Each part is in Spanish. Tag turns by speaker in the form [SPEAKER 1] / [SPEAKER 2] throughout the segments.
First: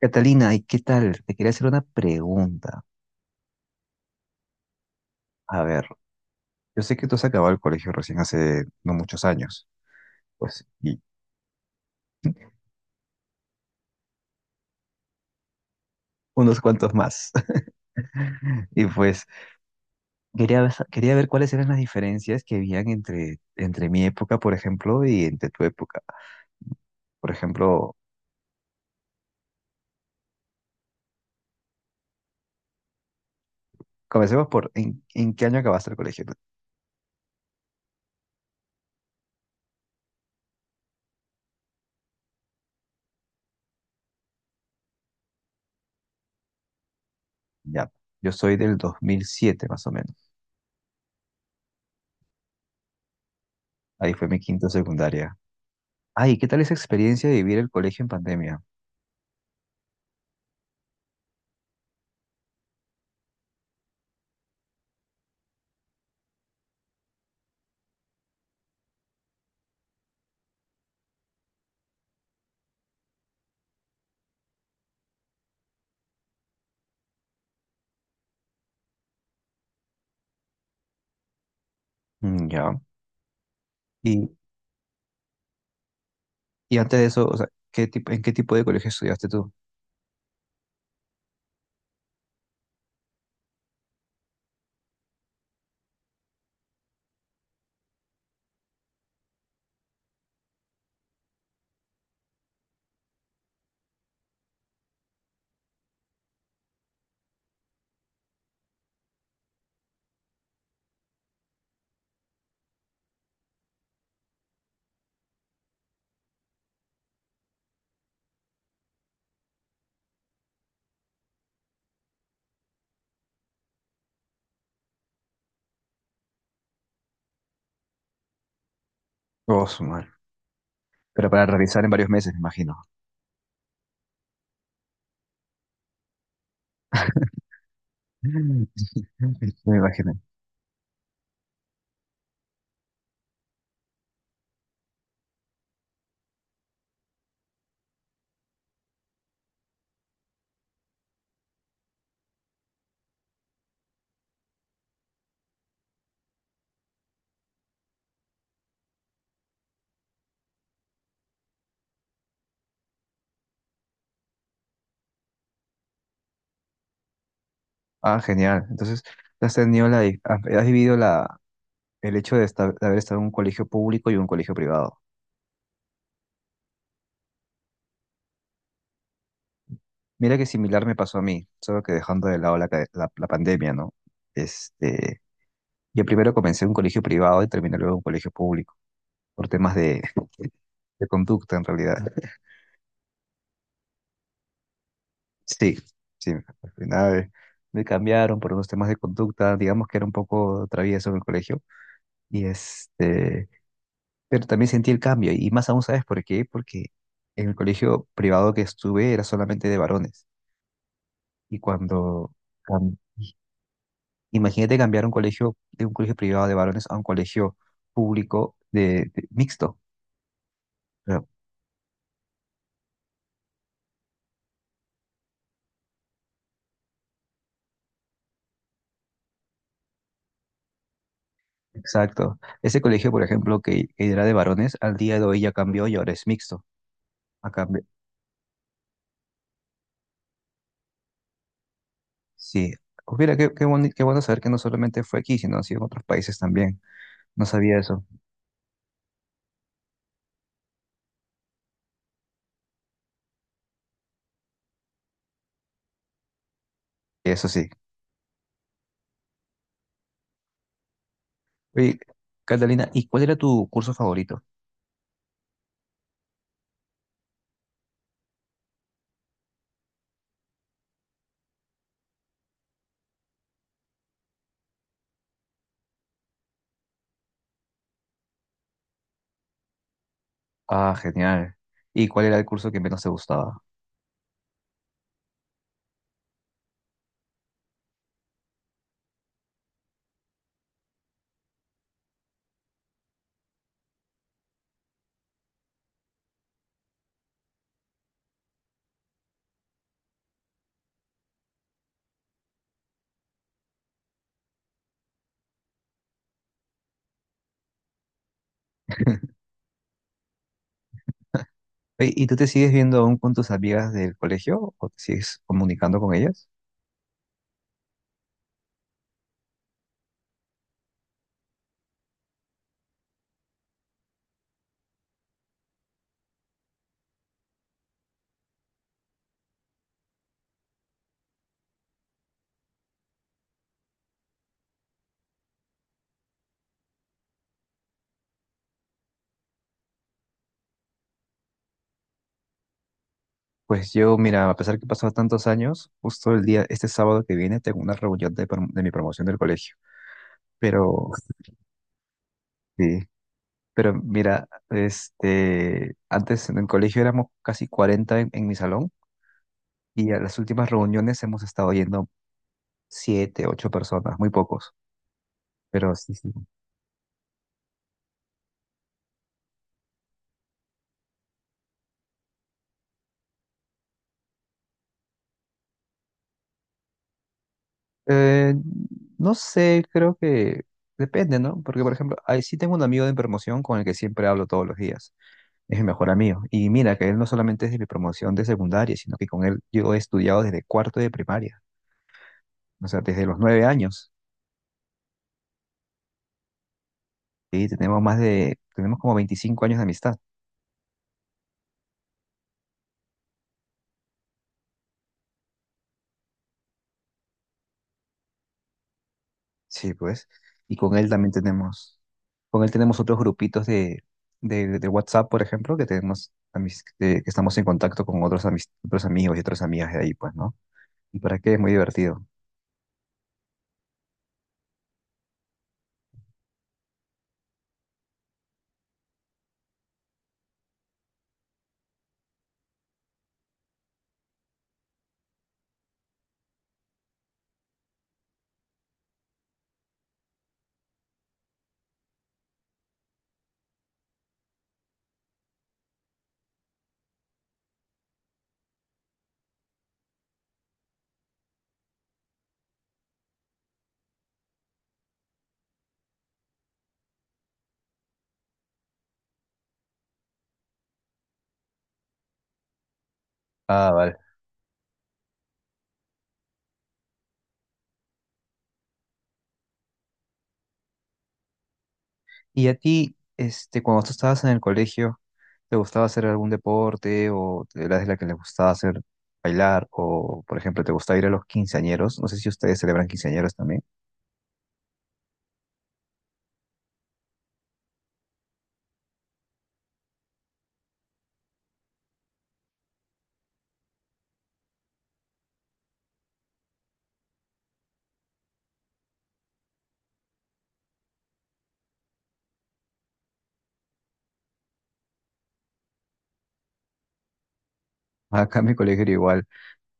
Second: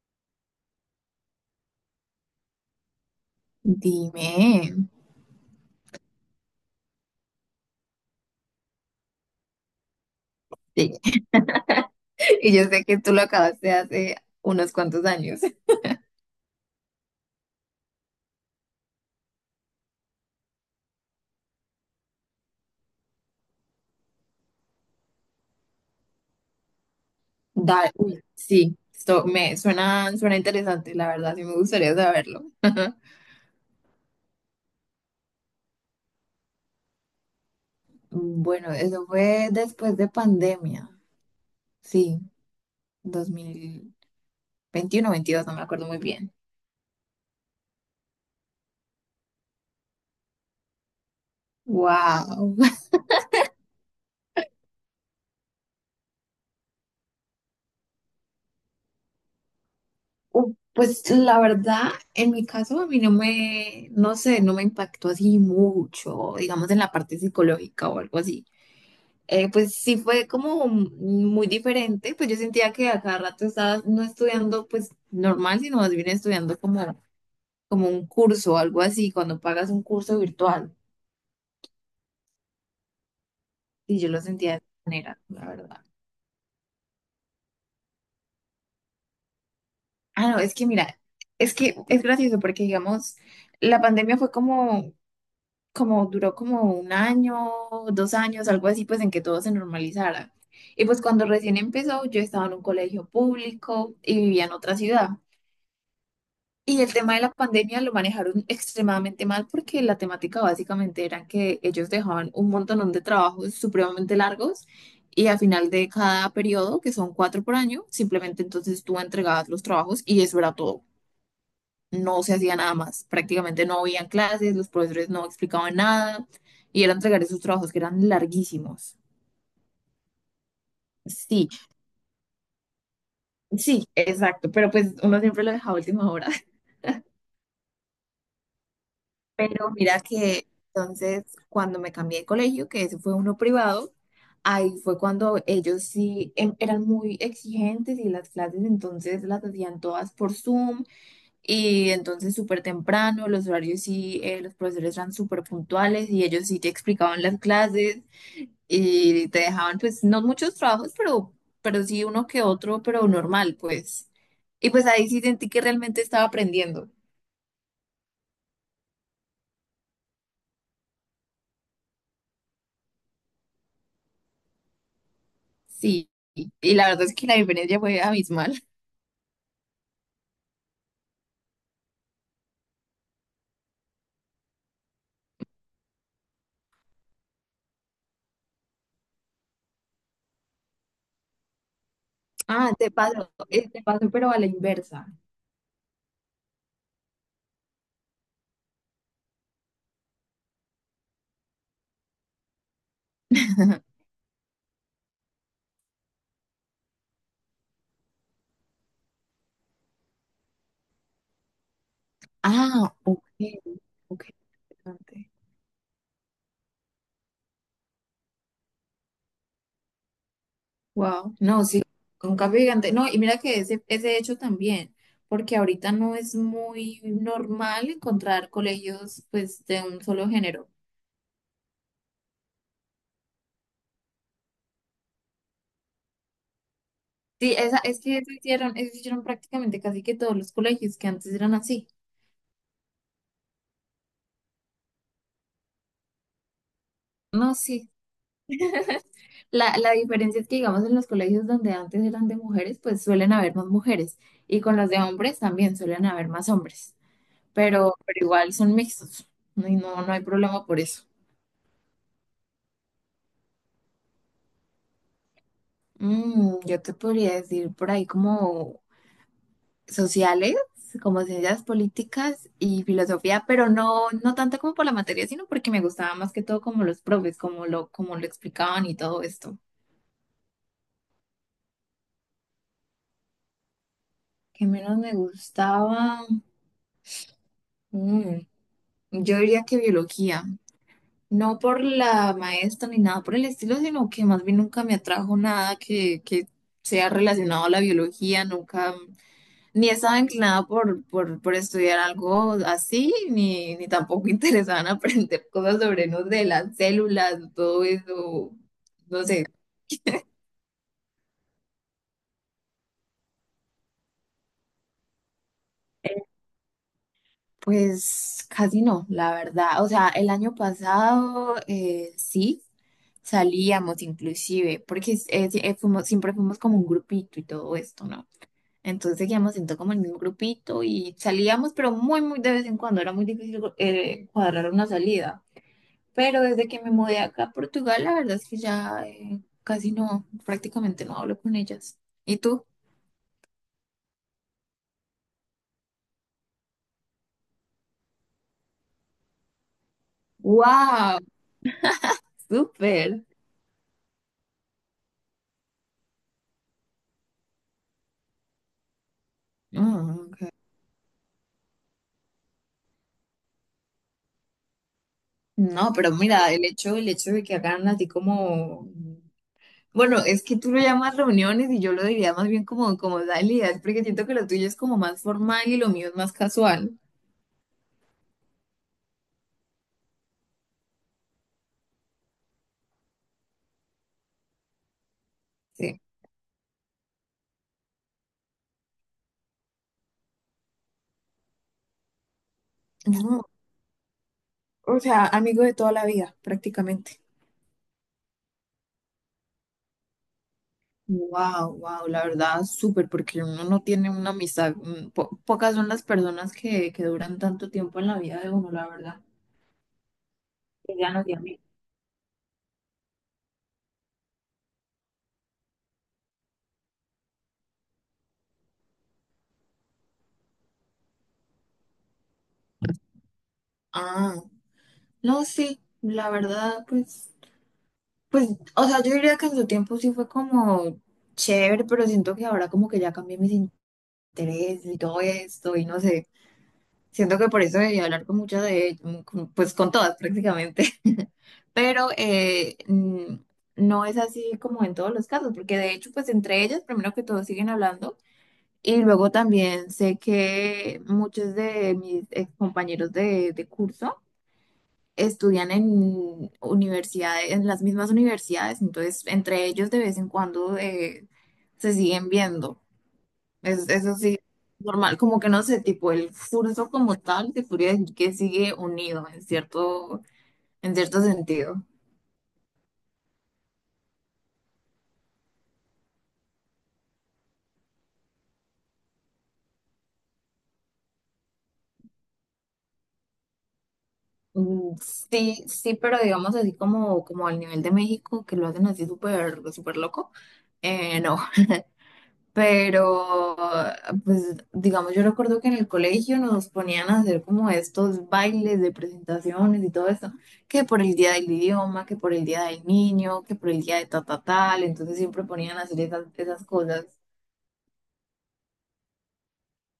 [SPEAKER 1] Catalina, ¿y qué tal? Te quería hacer una pregunta.
[SPEAKER 2] Dime.
[SPEAKER 1] A ver, yo sé que tú has acabado el colegio recién hace no muchos años, pues, y
[SPEAKER 2] Sí. Y yo sé que tú lo acabaste hace unos cuantos años.
[SPEAKER 1] unos cuantos más. Y pues, quería ver cuáles eran las diferencias que habían entre mi época, por ejemplo, y entre tu época. Por
[SPEAKER 2] Dale.
[SPEAKER 1] ejemplo,
[SPEAKER 2] Uy, sí, esto me suena interesante, la verdad, sí me gustaría saberlo.
[SPEAKER 1] comencemos por, ¿en qué año acabaste el colegio tú?
[SPEAKER 2] Bueno, eso fue después de pandemia. Sí, 2021, 22, no me acuerdo muy bien.
[SPEAKER 1] Ya, yo soy del 2007, más o menos.
[SPEAKER 2] Wow.
[SPEAKER 1] Ahí fue mi quinto secundaria. Ay, ¿qué tal esa experiencia de vivir el colegio en pandemia?
[SPEAKER 2] Pues la verdad, en mi caso a mí no me, no sé, no me impactó así mucho, digamos en la parte psicológica o algo así. Pues sí fue como muy diferente, pues yo sentía que a cada rato estaba no estudiando pues normal, sino más bien estudiando como un curso algo así, cuando pagas un curso virtual.
[SPEAKER 1] Mm, ya.
[SPEAKER 2] Y yo lo sentía de esa manera, la verdad.
[SPEAKER 1] Y antes de eso, o sea, en qué tipo de colegio estudiaste tú?
[SPEAKER 2] Ah, no, es que mira, es que es gracioso porque digamos, la pandemia fue como duró como un año, 2 años, algo así, pues en que todo se normalizara. Y pues cuando recién empezó, yo estaba en un colegio público y vivía en otra ciudad. Y el tema de la pandemia lo manejaron extremadamente mal porque la temática básicamente era que ellos dejaban un montón de trabajos supremamente largos y al final de cada periodo, que son 4 por año, simplemente entonces tú entregabas los trabajos y eso era todo. No se hacía nada más. Prácticamente no habían clases, los profesores no explicaban nada y era entregar esos trabajos que eran larguísimos.
[SPEAKER 1] Oh, su madre. Pero para
[SPEAKER 2] Sí,
[SPEAKER 1] realizar en varios meses, me imagino.
[SPEAKER 2] sí, exacto, pero pues uno siempre lo dejaba a última hora.
[SPEAKER 1] Mm.
[SPEAKER 2] Pero
[SPEAKER 1] Me
[SPEAKER 2] mira
[SPEAKER 1] imagino.
[SPEAKER 2] que entonces cuando me cambié de colegio, que ese fue uno privado, ahí fue cuando ellos sí eran muy exigentes y las clases entonces las hacían todas por Zoom y entonces súper temprano, los horarios sí, los profesores eran súper puntuales y ellos sí te explicaban las clases y te dejaban pues no muchos trabajos, pero sí uno que otro, pero normal pues. Y pues ahí sí sentí que realmente estaba aprendiendo.
[SPEAKER 1] Ah, genial. Entonces, has vivido el hecho de, de haber estado en un colegio público y un colegio privado.
[SPEAKER 2] Sí, y la verdad es que la diferencia fue abismal.
[SPEAKER 1] Mira que similar me pasó a mí, solo que dejando de lado la pandemia, ¿no? Este, yo primero comencé en un colegio privado y terminé luego en un colegio público, por temas de conducta en realidad.
[SPEAKER 2] Ah, te paso, pero a la inversa.
[SPEAKER 1] Sí, sí, al final me cambiaron por unos temas de conducta, digamos que era un poco travieso en el colegio, y este, pero también sentí el cambio, y más aún, ¿sabes por qué? Porque en el colegio privado que estuve era solamente de varones, y cuando,
[SPEAKER 2] Ah,
[SPEAKER 1] cam-
[SPEAKER 2] ok, ok,
[SPEAKER 1] imagínate cambiar un
[SPEAKER 2] interesante.
[SPEAKER 1] colegio, de un colegio privado de varones a un colegio público de, mixto. Claro.
[SPEAKER 2] Wow, no, sí, con cambio gigante. No, y mira que ese hecho también, porque ahorita no es muy normal encontrar colegios pues de un solo género.
[SPEAKER 1] Exacto. Ese colegio, por ejemplo, que era de varones, al día de hoy ya cambió y ahora es mixto.
[SPEAKER 2] Sí, esa, es que eso hicieron prácticamente casi que todos los colegios que antes eran así.
[SPEAKER 1] Sí. Pues mira, qué bueno saber que no solamente fue aquí, sino así en otros países también. No
[SPEAKER 2] No,
[SPEAKER 1] sabía
[SPEAKER 2] sí,
[SPEAKER 1] eso.
[SPEAKER 2] la diferencia es que, digamos, en los colegios donde antes eran de mujeres, pues suelen haber más mujeres. Y con los de hombres también suelen haber más hombres.
[SPEAKER 1] Eso sí.
[SPEAKER 2] Pero igual son mixtos. No, y no, no hay problema por eso.
[SPEAKER 1] Oye, Catalina, ¿y cuál era tu curso favorito?
[SPEAKER 2] Yo te podría decir por ahí como sociales, como ciencias políticas y filosofía, pero no, no tanto como por la materia, sino porque me gustaba más que todo como los profes, como lo explicaban y todo esto.
[SPEAKER 1] Ah, genial. ¿Y cuál era el curso que menos te gustaba?
[SPEAKER 2] ¿Qué menos me gustaba? Mm, yo diría que biología. No por la maestra ni nada por el estilo, sino que más bien nunca me atrajo nada que sea relacionado a la biología, nunca, ni estaba inclinada por estudiar algo así, ni tampoco interesada en aprender cosas sobre, no sé, las células, todo eso, no sé,
[SPEAKER 1] Oye, ¿y tú te sigues viendo aún con tus amigas del colegio o te sigues comunicando con ellas?
[SPEAKER 2] pues casi no, la verdad. O sea, el año pasado sí. Salíamos inclusive, porque sí, siempre fuimos como un grupito y todo esto, ¿no? Entonces seguíamos siendo como el mismo grupito y salíamos, pero muy, muy de vez en cuando. Era muy difícil cuadrar una salida. Pero desde que me mudé acá a Portugal, la verdad es que ya casi no, prácticamente no hablo con ellas. ¿Y tú?
[SPEAKER 1] Pues yo, mira, a pesar que pasaron tantos años, justo el día, este sábado que viene, tengo una reunión de, de mi promoción del colegio. Pero
[SPEAKER 2] ¡Wow!
[SPEAKER 1] sí,
[SPEAKER 2] ¡Súper!
[SPEAKER 1] pero mira, este, antes en el colegio éramos casi 40 en mi salón y
[SPEAKER 2] Ah,
[SPEAKER 1] a las
[SPEAKER 2] ok.
[SPEAKER 1] últimas reuniones hemos estado yendo 7 u 8 personas, muy pocos.
[SPEAKER 2] No,
[SPEAKER 1] Pero
[SPEAKER 2] pero
[SPEAKER 1] sí, sí.
[SPEAKER 2] mira, el hecho de que hagan así como... Bueno, es que tú lo llamas reuniones y yo lo diría más bien como salidas, porque siento que lo tuyo es como más formal y lo mío es más casual.
[SPEAKER 1] Eh, no sé, creo que depende, ¿no? Porque, por ejemplo, ahí sí tengo un amigo de promoción con el que siempre hablo todos los días. Es mi
[SPEAKER 2] Sí.
[SPEAKER 1] mejor amigo. Y mira, que él no solamente es de mi promoción de secundaria, sino que con él yo he estudiado desde cuarto de primaria, o sea, desde los 9 años.
[SPEAKER 2] O sea, amigos de toda la vida, prácticamente.
[SPEAKER 1] Y tenemos más de, tenemos como 25 años de amistad.
[SPEAKER 2] Wow, wow, la verdad, súper, porque uno no tiene una amistad, pocas son las personas que duran tanto tiempo en la vida de uno, la verdad,
[SPEAKER 1] Sí, pues. Y con
[SPEAKER 2] que
[SPEAKER 1] él
[SPEAKER 2] ya no
[SPEAKER 1] también
[SPEAKER 2] de amigos.
[SPEAKER 1] tenemos, con él tenemos otros grupitos de WhatsApp, por ejemplo, que tenemos que estamos en contacto con otros, otros amigos y otras amigas de ahí, pues, ¿no? ¿Y para qué? Es muy divertido.
[SPEAKER 2] Ah, no, sí, la verdad, pues, o sea, yo diría que en su tiempo sí fue como chévere, pero siento que ahora como que ya cambié mis intereses y todo esto, y no sé. Siento que por eso debí hablar con muchas de ellas, pues con todas prácticamente. Pero no es así como en todos los casos, porque de hecho, pues entre ellas, primero que todo, siguen hablando. Y luego también sé que muchos de mis ex compañeros de curso estudian en universidades, en las mismas universidades, entonces entre ellos de vez en cuando se siguen viendo. Es,
[SPEAKER 1] Ah,
[SPEAKER 2] eso
[SPEAKER 1] vale.
[SPEAKER 2] sí, normal, como que no sé, tipo el curso como tal, te podría decir que sigue unido en cierto sentido.
[SPEAKER 1] Y a ti, este, cuando tú estabas en el colegio, ¿te gustaba hacer algún deporte o eras de la que le gustaba hacer bailar o, por ejemplo, te gustaba ir a los quinceañeros? No sé si ustedes celebran quinceañeros también.
[SPEAKER 2] Mm, Sí, sí, pero digamos así como, como al nivel de México, que lo hacen así súper, súper loco, no, pero pues digamos, yo recuerdo que en el colegio nos ponían a hacer como estos bailes de presentaciones y todo eso, que por el día del idioma, que por el día del niño, que por el día de ta, ta, tal, entonces siempre ponían a hacer esas cosas.
[SPEAKER 1] Acá en mi colegio era igual.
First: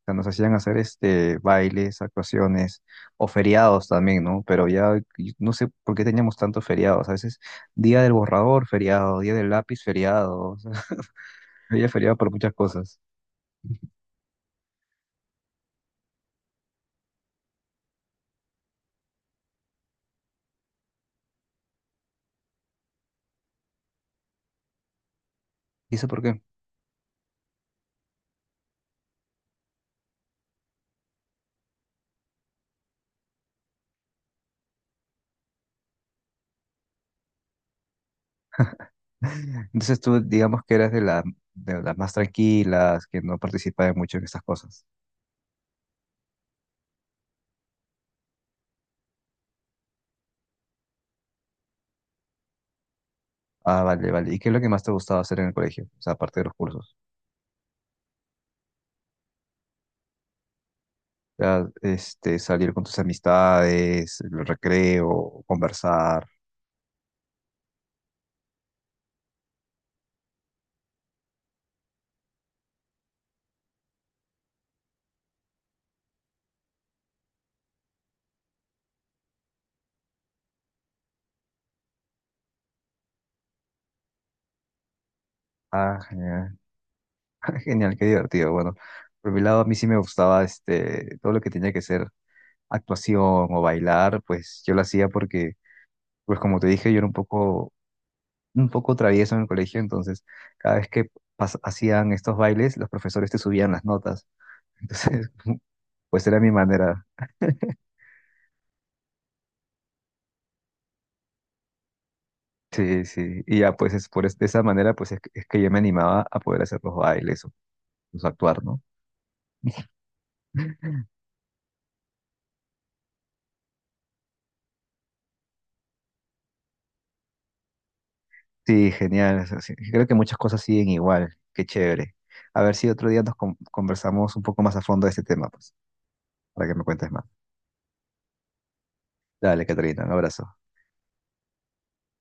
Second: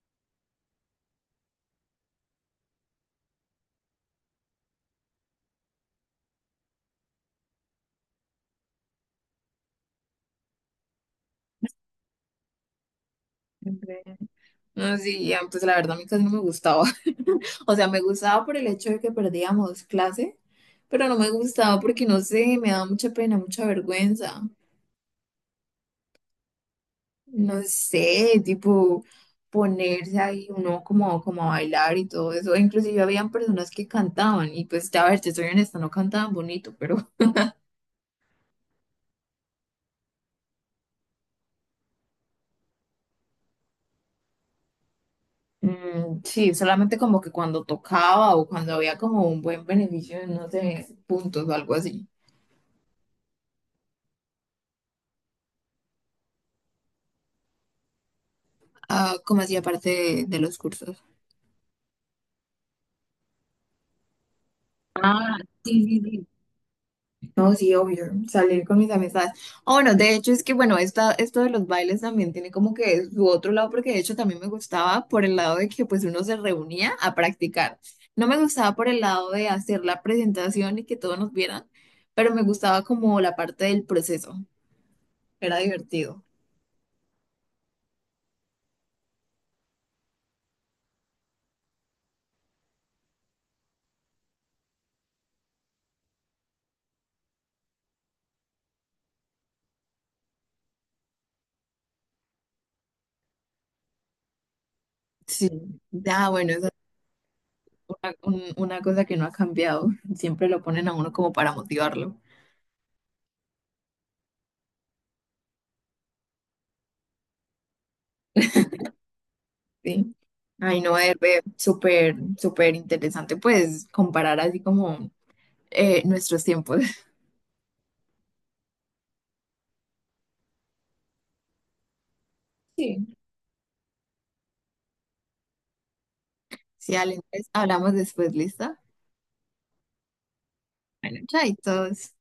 [SPEAKER 1] Sea, nos hacían hacer este bailes, actuaciones o feriados también, ¿no? Pero ya no sé por qué teníamos tantos feriados. A veces día del borrador, feriado, día del lápiz, feriado. O sea, había feriado por muchas cosas.
[SPEAKER 2] Siempre. No, sí, ya, pues la verdad a mí casi no me gustaba. O sea, me gustaba por el hecho de que perdíamos clase, pero no me gustaba porque, no sé, me daba mucha pena, mucha vergüenza.
[SPEAKER 1] ¿Y eso por qué?
[SPEAKER 2] No sé, tipo ponerse ahí uno como a bailar y todo eso. Inclusive habían personas que cantaban y pues, a ver, te soy honesta, no cantaban bonito, pero
[SPEAKER 1] Entonces tú, digamos que eras de de las más tranquilas, que no participabas mucho en estas cosas.
[SPEAKER 2] sí, solamente como que cuando tocaba o cuando había como un buen beneficio, no sé, puntos o algo así.
[SPEAKER 1] Ah, vale, vale. ¿Y qué es lo que más te gustaba hacer en el colegio? O sea, aparte de los cursos.
[SPEAKER 2] Ah, ¿como hacía parte de los cursos?
[SPEAKER 1] O sea, este, salir con tus amistades, el
[SPEAKER 2] Ah,
[SPEAKER 1] recreo,
[SPEAKER 2] sí, sí,
[SPEAKER 1] conversar.
[SPEAKER 2] sí. No, sí, obvio, salir con mis amistades. Oh, bueno, de hecho es que, bueno, esto de los bailes también tiene como que su otro lado, porque de hecho también me gustaba por el lado de que pues uno se reunía a practicar. No me gustaba por el lado de hacer la presentación y que todos nos vieran, pero me gustaba como la parte del proceso. Era
[SPEAKER 1] Ah,
[SPEAKER 2] divertido.
[SPEAKER 1] genial. Genial, qué divertido. Bueno, por mi lado a mí sí me gustaba este todo lo que tenía que ser actuación o bailar, pues yo lo hacía porque, pues como te dije, yo era un poco travieso en el colegio, entonces cada vez que hacían estos bailes, los profesores te subían las notas. Entonces,
[SPEAKER 2] Sí.
[SPEAKER 1] pues
[SPEAKER 2] Ah,
[SPEAKER 1] era mi
[SPEAKER 2] bueno, esa es
[SPEAKER 1] manera.
[SPEAKER 2] una cosa que no ha cambiado. Siempre lo ponen a uno como para motivarlo.
[SPEAKER 1] Sí, sí. Y ya pues es por de esa manera, es que yo me animaba a poder hacer los bailes o, pues, actuar, ¿no?
[SPEAKER 2] Sí. Ay, no, es súper, súper interesante, pues, comparar así como nuestros tiempos.
[SPEAKER 1] Sí, genial. O sea, sí, creo que muchas cosas siguen igual. Qué chévere. A ver si
[SPEAKER 2] Sí.
[SPEAKER 1] otro día nos conversamos un poco más a fondo de este tema, pues, para que me
[SPEAKER 2] Sí,
[SPEAKER 1] cuentes
[SPEAKER 2] Ale,
[SPEAKER 1] más.
[SPEAKER 2] entonces hablamos después, ¿listo?
[SPEAKER 1] Dale, Caterina, un abrazo.
[SPEAKER 2] Bueno, chaitos.